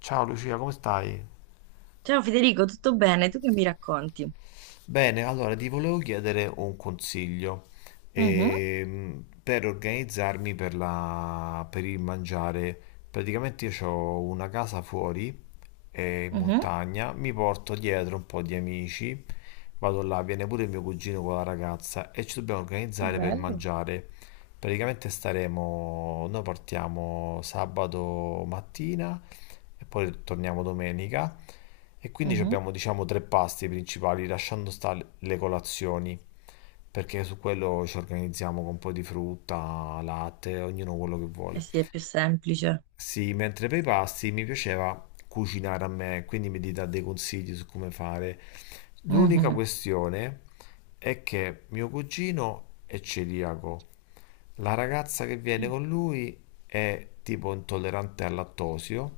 Ciao Lucia, come stai? Ciao Federico, tutto bene? Tu che mi racconti? Bene, allora ti volevo chiedere un consiglio Mhm, per organizzarmi per il mangiare. Praticamente io ho una casa fuori, in mhm, montagna, mi porto dietro un po' di amici, vado là, viene pure il mio cugino con la ragazza e ci dobbiamo che organizzare per bello. mangiare. Praticamente staremo, noi partiamo sabato mattina e poi torniamo domenica. E quindi Mhm. abbiamo diciamo tre pasti principali, lasciando stare le colazioni, perché su quello ci organizziamo con un po' di frutta, latte, ognuno quello che Eh vuole. sì, è più semplice. Sì, mentre per i pasti mi piaceva cucinare a me, quindi mi dà dei consigli su come fare. L'unica Mhm, questione è che mio cugino è celiaco, la ragazza che viene mm. con lui è tipo intollerante al lattosio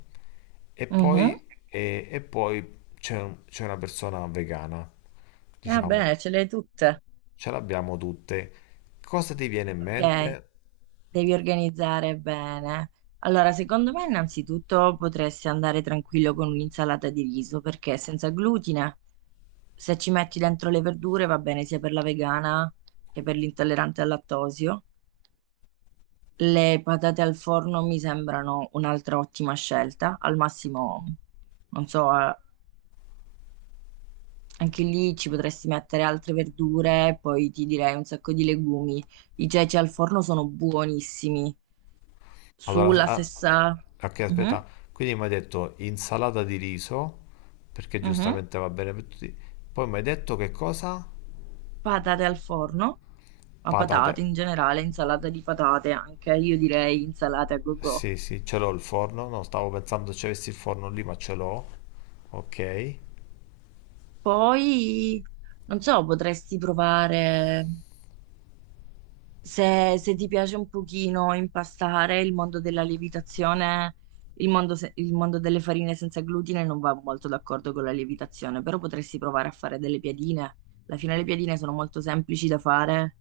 e Mhm. poi, e poi c'è c'è una persona vegana, Ah, diciamo, bene, ce le hai tutte. ce l'abbiamo tutte. Cosa ti viene in Ok, mente? devi organizzare bene. Allora, secondo me innanzitutto potresti andare tranquillo con un'insalata di riso perché è senza glutine. Se ci metti dentro le verdure va bene sia per la vegana che per l'intollerante al lattosio. Le patate al forno mi sembrano un'altra ottima scelta. Al massimo, non so, anche lì ci potresti mettere altre verdure, poi ti direi un sacco di legumi. I ceci al forno sono buonissimi. Allora, Sulla ah, stessa... ok, Mhm, aspetta, quindi mi hai detto insalata di riso, perché mhm. giustamente va bene per tutti. Poi mi hai detto che cosa? Patate al forno, ma patate Patate. in generale, insalata di patate anche, io direi insalata a go-go. Sì, sì, ce l'ho il forno, no, stavo pensando se avessi il forno lì, ma ce l'ho. Ok. Poi, non so, potresti provare. Se ti piace un pochino impastare il mondo della lievitazione, il mondo delle farine senza glutine non va molto d'accordo con la lievitazione, però potresti provare a fare delle piadine. Alla fine le piadine sono molto semplici da fare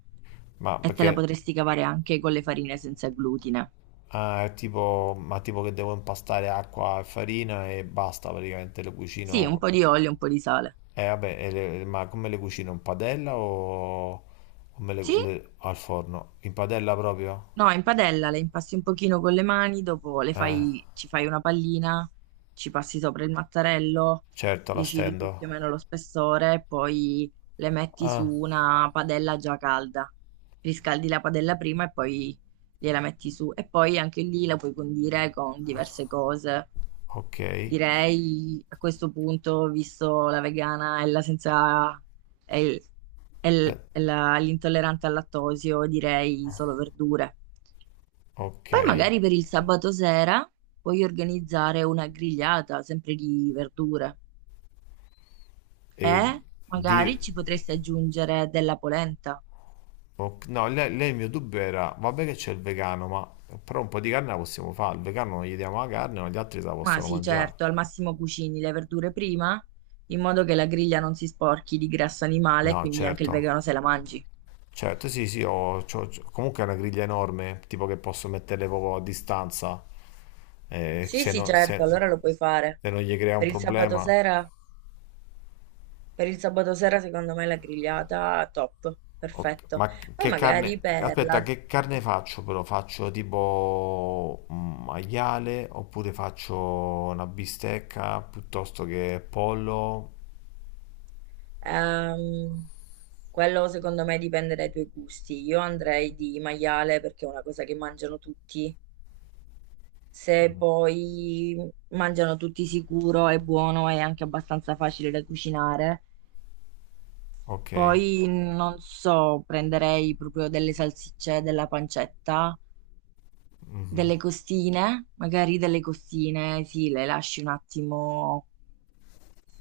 Ma e te la perché potresti cavare anche con le farine senza glutine. ah, è tipo, ma tipo che devo impastare acqua e farina e basta praticamente le Sì, un cucino. po' di olio, un po' di sale. Eh vabbè, ma come le cucino? In padella o, Sì? Al forno? In padella proprio? No, in padella le impasti un pochino con le mani, dopo le Eh, fai, ci fai una pallina, ci passi sopra il mattarello, certo, la decidi tu stendo. più o meno lo spessore, e poi le metti su Ah, una padella già calda. Riscaldi la padella prima e poi gliela metti su. E poi anche lì la puoi condire con diverse cose. ok. Direi a questo punto, visto la vegana e la senza... e, Eh, l'intollerante al lattosio, direi solo verdure. ok. Poi magari per il sabato sera puoi organizzare una grigliata, sempre di verdure. E E di, magari ci potresti aggiungere della polenta. ok- no, lei il mio dubbio era, vabbè che c'è il vegano, ma però un po' di carne la possiamo fare. Il vegano non gli diamo la carne, ma gli altri se la Ma possono sì, mangiare. certo, al massimo cucini le verdure prima, in modo che la griglia non si sporchi di grasso animale, No, quindi anche il certo. vegano se la mangi. Certo, sì, sì, comunque è una griglia enorme, tipo che posso metterle proprio a distanza, Sì, se, sì, no- certo, se- allora lo puoi fare. se non gli crea un Per il sabato problema. sera, per il sabato sera secondo me la grigliata top, Ok, perfetto. ma Poi che magari carne, per aspetta, la... che carne faccio però? Faccio tipo un maiale oppure faccio una bistecca piuttosto che pollo? Ehm, quello secondo me dipende dai tuoi gusti. Io andrei di maiale perché è una cosa che mangiano tutti. Se poi mangiano tutti sicuro, è buono e anche abbastanza facile da cucinare. Ok. Poi non so, prenderei proprio delle salsicce, della pancetta, Mhm. delle costine, magari delle costine, sì, le lasci un attimo,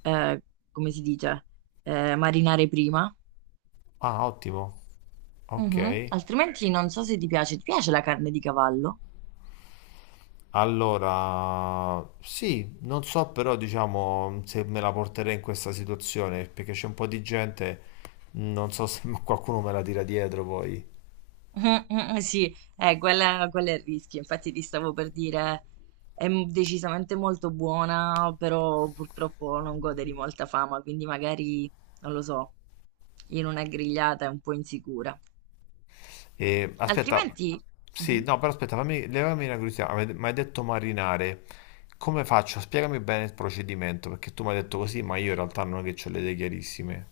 eh, come si dice, marinare prima. Ah, ottimo. Ok. Mhm. Altrimenti non so se ti piace, ti piace la carne di cavallo? Allora, sì, non so però diciamo se me la porterei in questa situazione, perché c'è un po' di gente, non so se qualcuno me la tira dietro poi. Mm, mm, sì, quella è il rischio, infatti ti stavo per dire, è decisamente molto buona, però purtroppo non gode di molta fama, quindi magari, non lo so, in una grigliata è un po' insicura. E, aspetta, Altrimenti, sì, mhm. no, però aspetta, fammi, levami una curiosità. Mi hai detto marinare, come faccio? Spiegami bene il procedimento, perché tu mi hai detto così, ma io in realtà non è che ho le idee chiarissime.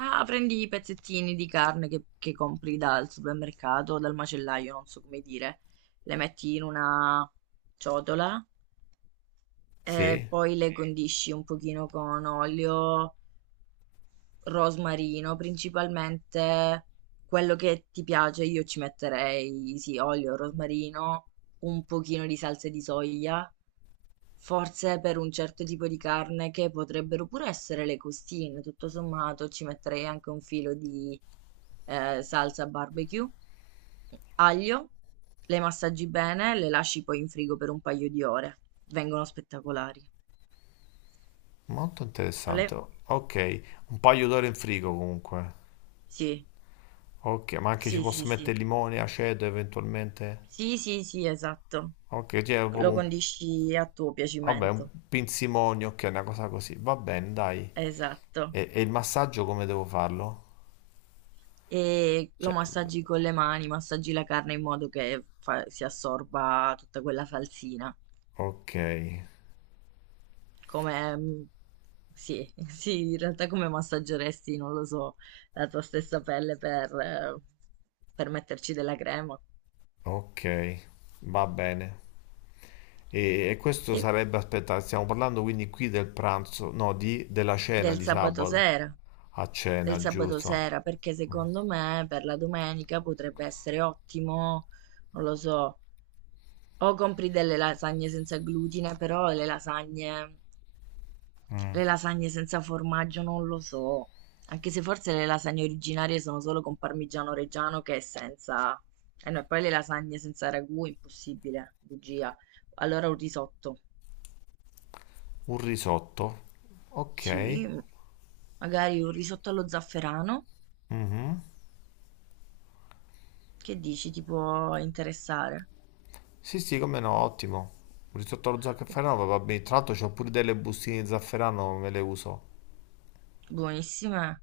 Ah, prendi i pezzettini di carne che compri dal supermercato o dal macellaio, non so come dire, le metti in una ciotola e Sì? poi le mm. Condisci un pochino con olio rosmarino, principalmente quello che ti piace, io ci metterei sì, olio, rosmarino, un pochino di salsa di soia, forse per un certo tipo di carne che potrebbero pure essere le costine, tutto sommato ci metterei anche un filo di salsa barbecue, aglio, le massaggi bene, le lasci poi in frigo per un paio di ore, vengono spettacolari. Molto interessante. Le- Ok, un paio d'ore in frigo comunque. sì, Ok, ma anche ci sì, sì, posso sì. mettere limone, aceto eventualmente? Sì, sì, sì, esatto. Ok, cioè, Lo condisci a tuo vabbè, un piacimento, pinzimonio, ok, una cosa così. Va bene, dai. esatto. E il massaggio come devo farlo? E lo Cioè, massaggi con le mani, massaggi la carne in modo che si assorba tutta quella falsina. ok, Come, mm, sì, sì, in realtà come massaggeresti, non lo so, la tua stessa pelle per metterci della crema. ok, va bene. E questo E sarebbe, aspetta, stiamo parlando quindi qui del pranzo, no, di, della cena del di sabato sabato. sera, A del cena, sabato giusto. sera, perché secondo me per la domenica potrebbe essere ottimo, non lo so. O compri delle lasagne senza glutine, però Mm. le lasagne senza formaggio non lo so. Anche se forse le lasagne originarie sono solo con parmigiano reggiano che è senza... E no, e poi le lasagne senza ragù, impossibile, bugia. Allora un risotto. Un risotto. Ok. Sì, magari un risotto allo zafferano. Mhm. Che dici, ti può interessare? Sì, sì, come no, ottimo. Un risotto allo zafferano Oppu- va bene. Tra l'altro c'ho pure delle bustine di zafferano, me le uso. Buonissime.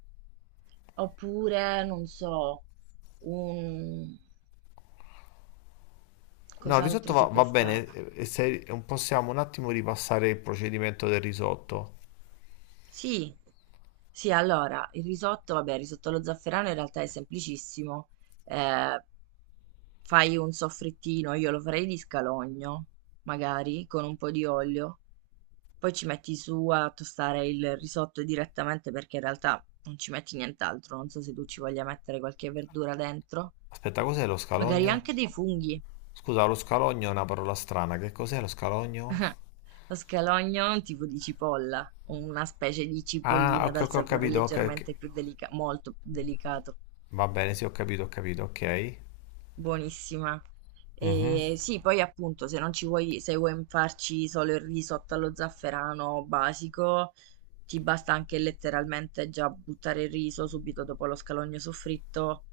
Oppure, non so, un... No, il risotto Cos'altro va, si può va bene. fare? E se possiamo un attimo ripassare il procedimento del risotto. Sì, sì, allora, il risotto, vabbè, il risotto allo zafferano in realtà è semplicissimo. Eh, fai un soffrittino, io lo farei di scalogno, magari, con un po' di olio. Poi ci metti su a tostare il risotto direttamente perché in realtà non ci metti nient'altro. Non so se tu ci voglia mettere qualche verdura dentro. Aspetta, cos'è lo Magari scalogno? anche dei funghi. Scusa, lo scalogno è una parola strana. Che cos'è lo scalogno? Lo scalogno è un tipo di cipolla, una specie di Ah, cipollina ok, dal ok, ho sapore capito. Ok, ok. leggermente più delicato, molto più delicato. Va bene, sì, ho capito, ok. Buonissima. Mhm, E sì, poi appunto, se vuoi farci solo il risotto allo zafferano basico, ti basta anche letteralmente già buttare il riso subito dopo lo scalogno soffritto,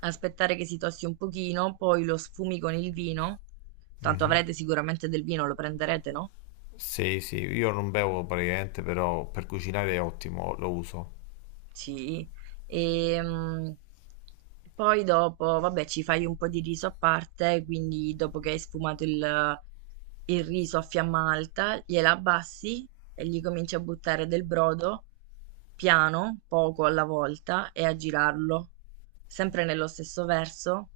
aspettare che si tosti un pochino, poi lo sfumi con il vino. Tanto mhm. avrete sicuramente del vino, lo prenderete, no? Sì, sì, io non bevo praticamente, però per cucinare è ottimo, lo uso. Sì, ehm, poi dopo, vabbè, ci fai un po' di riso a parte, quindi dopo che hai sfumato il riso a fiamma alta, gliela abbassi e gli cominci a buttare del brodo piano, poco alla volta, e a girarlo, sempre nello stesso verso,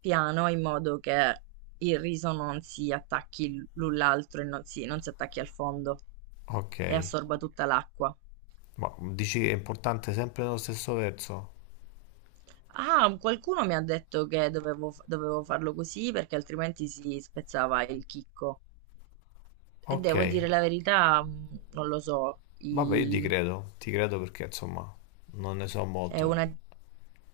piano, in modo che il riso non si attacchi l'un l'altro e non si attacchi al fondo Ok. e assorba tutta l'acqua. Ma dici è importante sempre nello stesso verso? Ah, qualcuno mi ha detto che dovevo, dovevo farlo così perché altrimenti si spezzava il chicco. E Ok, devo dire la verità, non lo so, vabbè, io ti credo perché insomma non ne so è molto. una,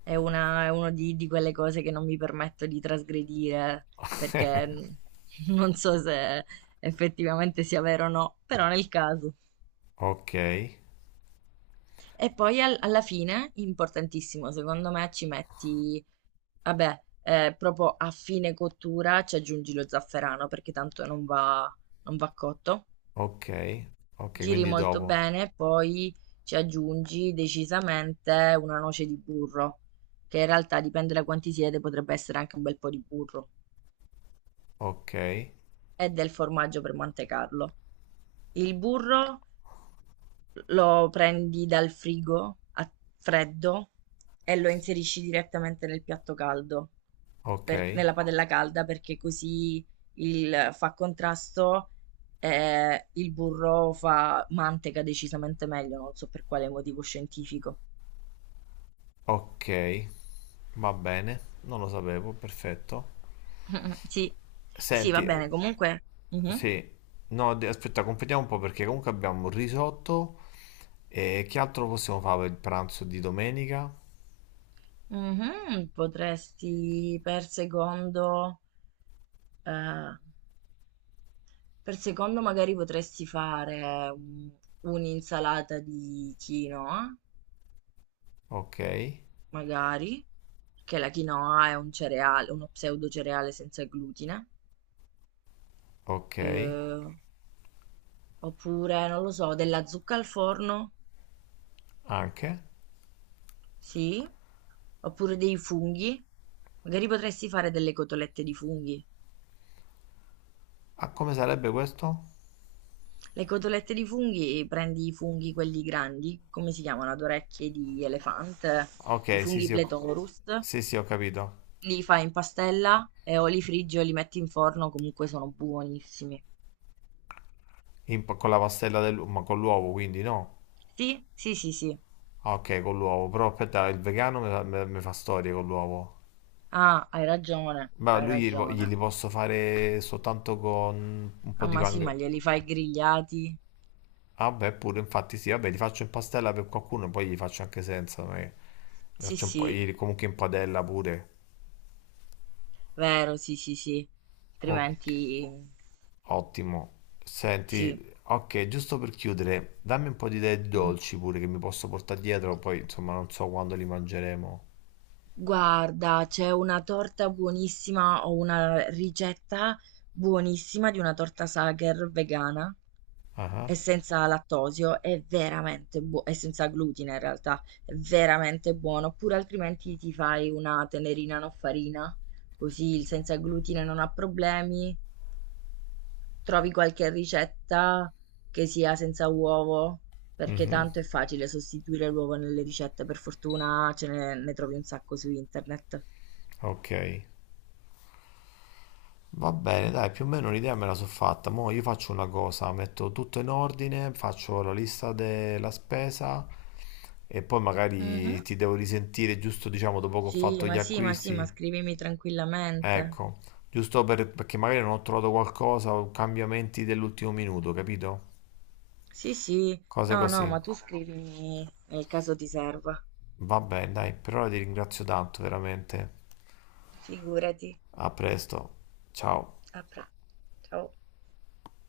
è uno di quelle cose che non mi permetto di trasgredire perché non so se effettivamente sia vero o no, però nel caso. Ok, E poi alla fine, importantissimo, secondo me ci metti vabbè, proprio a fine cottura ci aggiungi lo zafferano perché tanto non va, non va cotto. ok, ok, Giri quindi molto dopo. bene, poi ci aggiungi decisamente una noce di burro, che in realtà dipende da quanti siete, potrebbe essere anche un bel po' di burro, Ok, e del formaggio per mantecarlo. Il burro lo prendi dal frigo a freddo e lo inserisci direttamente nel piatto caldo. ok, Nella padella calda perché così fa contrasto e il burro fa manteca decisamente meglio, non so per quale motivo scientifico. ok, va bene, non lo sapevo, perfetto. Sì, sì, va Senti, bene, comunque mhm, sì, no, aspetta, completiamo un po' perché comunque abbiamo il risotto e che altro possiamo fare per il pranzo di domenica? mhm, potresti eh, per secondo magari potresti fare un'insalata di quinoa, Ok, magari, perché la quinoa è un cereale, uno pseudo cereale senza glutine. ok, Eh, oppure non lo so della zucca al forno, anche. sì, oppure dei funghi, magari potresti fare delle cotolette di funghi. Ah, come sarebbe questo? Le cotolette di funghi, prendi i funghi quelli grandi, come si chiamano, ad orecchie di elefante, i Ok, sì, funghi sì, ho, pletorus, sì, sì, ho capito. li fai in pastella e o li friggi o li metti in forno, comunque sono buonissimi. In- con la pastella dell'uovo, ma con l'uovo, quindi no. Sì, sì, sì, sì. Ah, ok, con l'uovo, però aspetta, il vegano mi fa, me fa storie con l'uovo. Ah, hai ragione, Ma hai lui gli, po- glieli ragione. posso fare soltanto con un po' Ah, di ma sì, pan... ma glieli fai grigliati. Ah, beh, pure, infatti sì, vabbè, li faccio in pastella per qualcuno, e poi li faccio anche senza, ma li Sì, faccio un po', sì, gli- comunque in padella pure. vero, sì, sì, sì, Ok. altrimenti Ottimo. sì. Senti, ok, giusto per chiudere, dammi un po' di idee di Mhm. dolci pure che mi posso portare dietro, poi insomma non so quando li mangeremo. Guarda, c'è una torta buonissima, o una ricetta buonissima di una torta Sacher vegana Ah, ah. e senza lattosio, è veramente buono, e senza glutine in realtà, è veramente buono. Oppure altrimenti ti fai una tenerina no farina, così il senza glutine non ha problemi. Trovi qualche ricetta che sia senza uovo? Perché Mhm, tanto è facile sostituire l'uovo nelle ricette, per fortuna ne trovi un sacco su internet. ok. Va bene, dai, più o meno l'idea me la sono fatta. Mo' io faccio una cosa, metto tutto in ordine, faccio la lista della spesa e poi magari Mhm. ti devo risentire giusto, diciamo, dopo che ho Sì, fatto ma gli sì, ma sì, ma acquisti. scrivimi tranquillamente. Ecco, perché magari non ho trovato qualcosa o cambiamenti dell'ultimo minuto, capito? Sì, sì, Cose no, no, così. ma tu scrivimi nel caso ti serva. Vabbè, dai, per ora ti ringrazio tanto, veramente. Figurati. A presto. Ciao. A pre- ciao.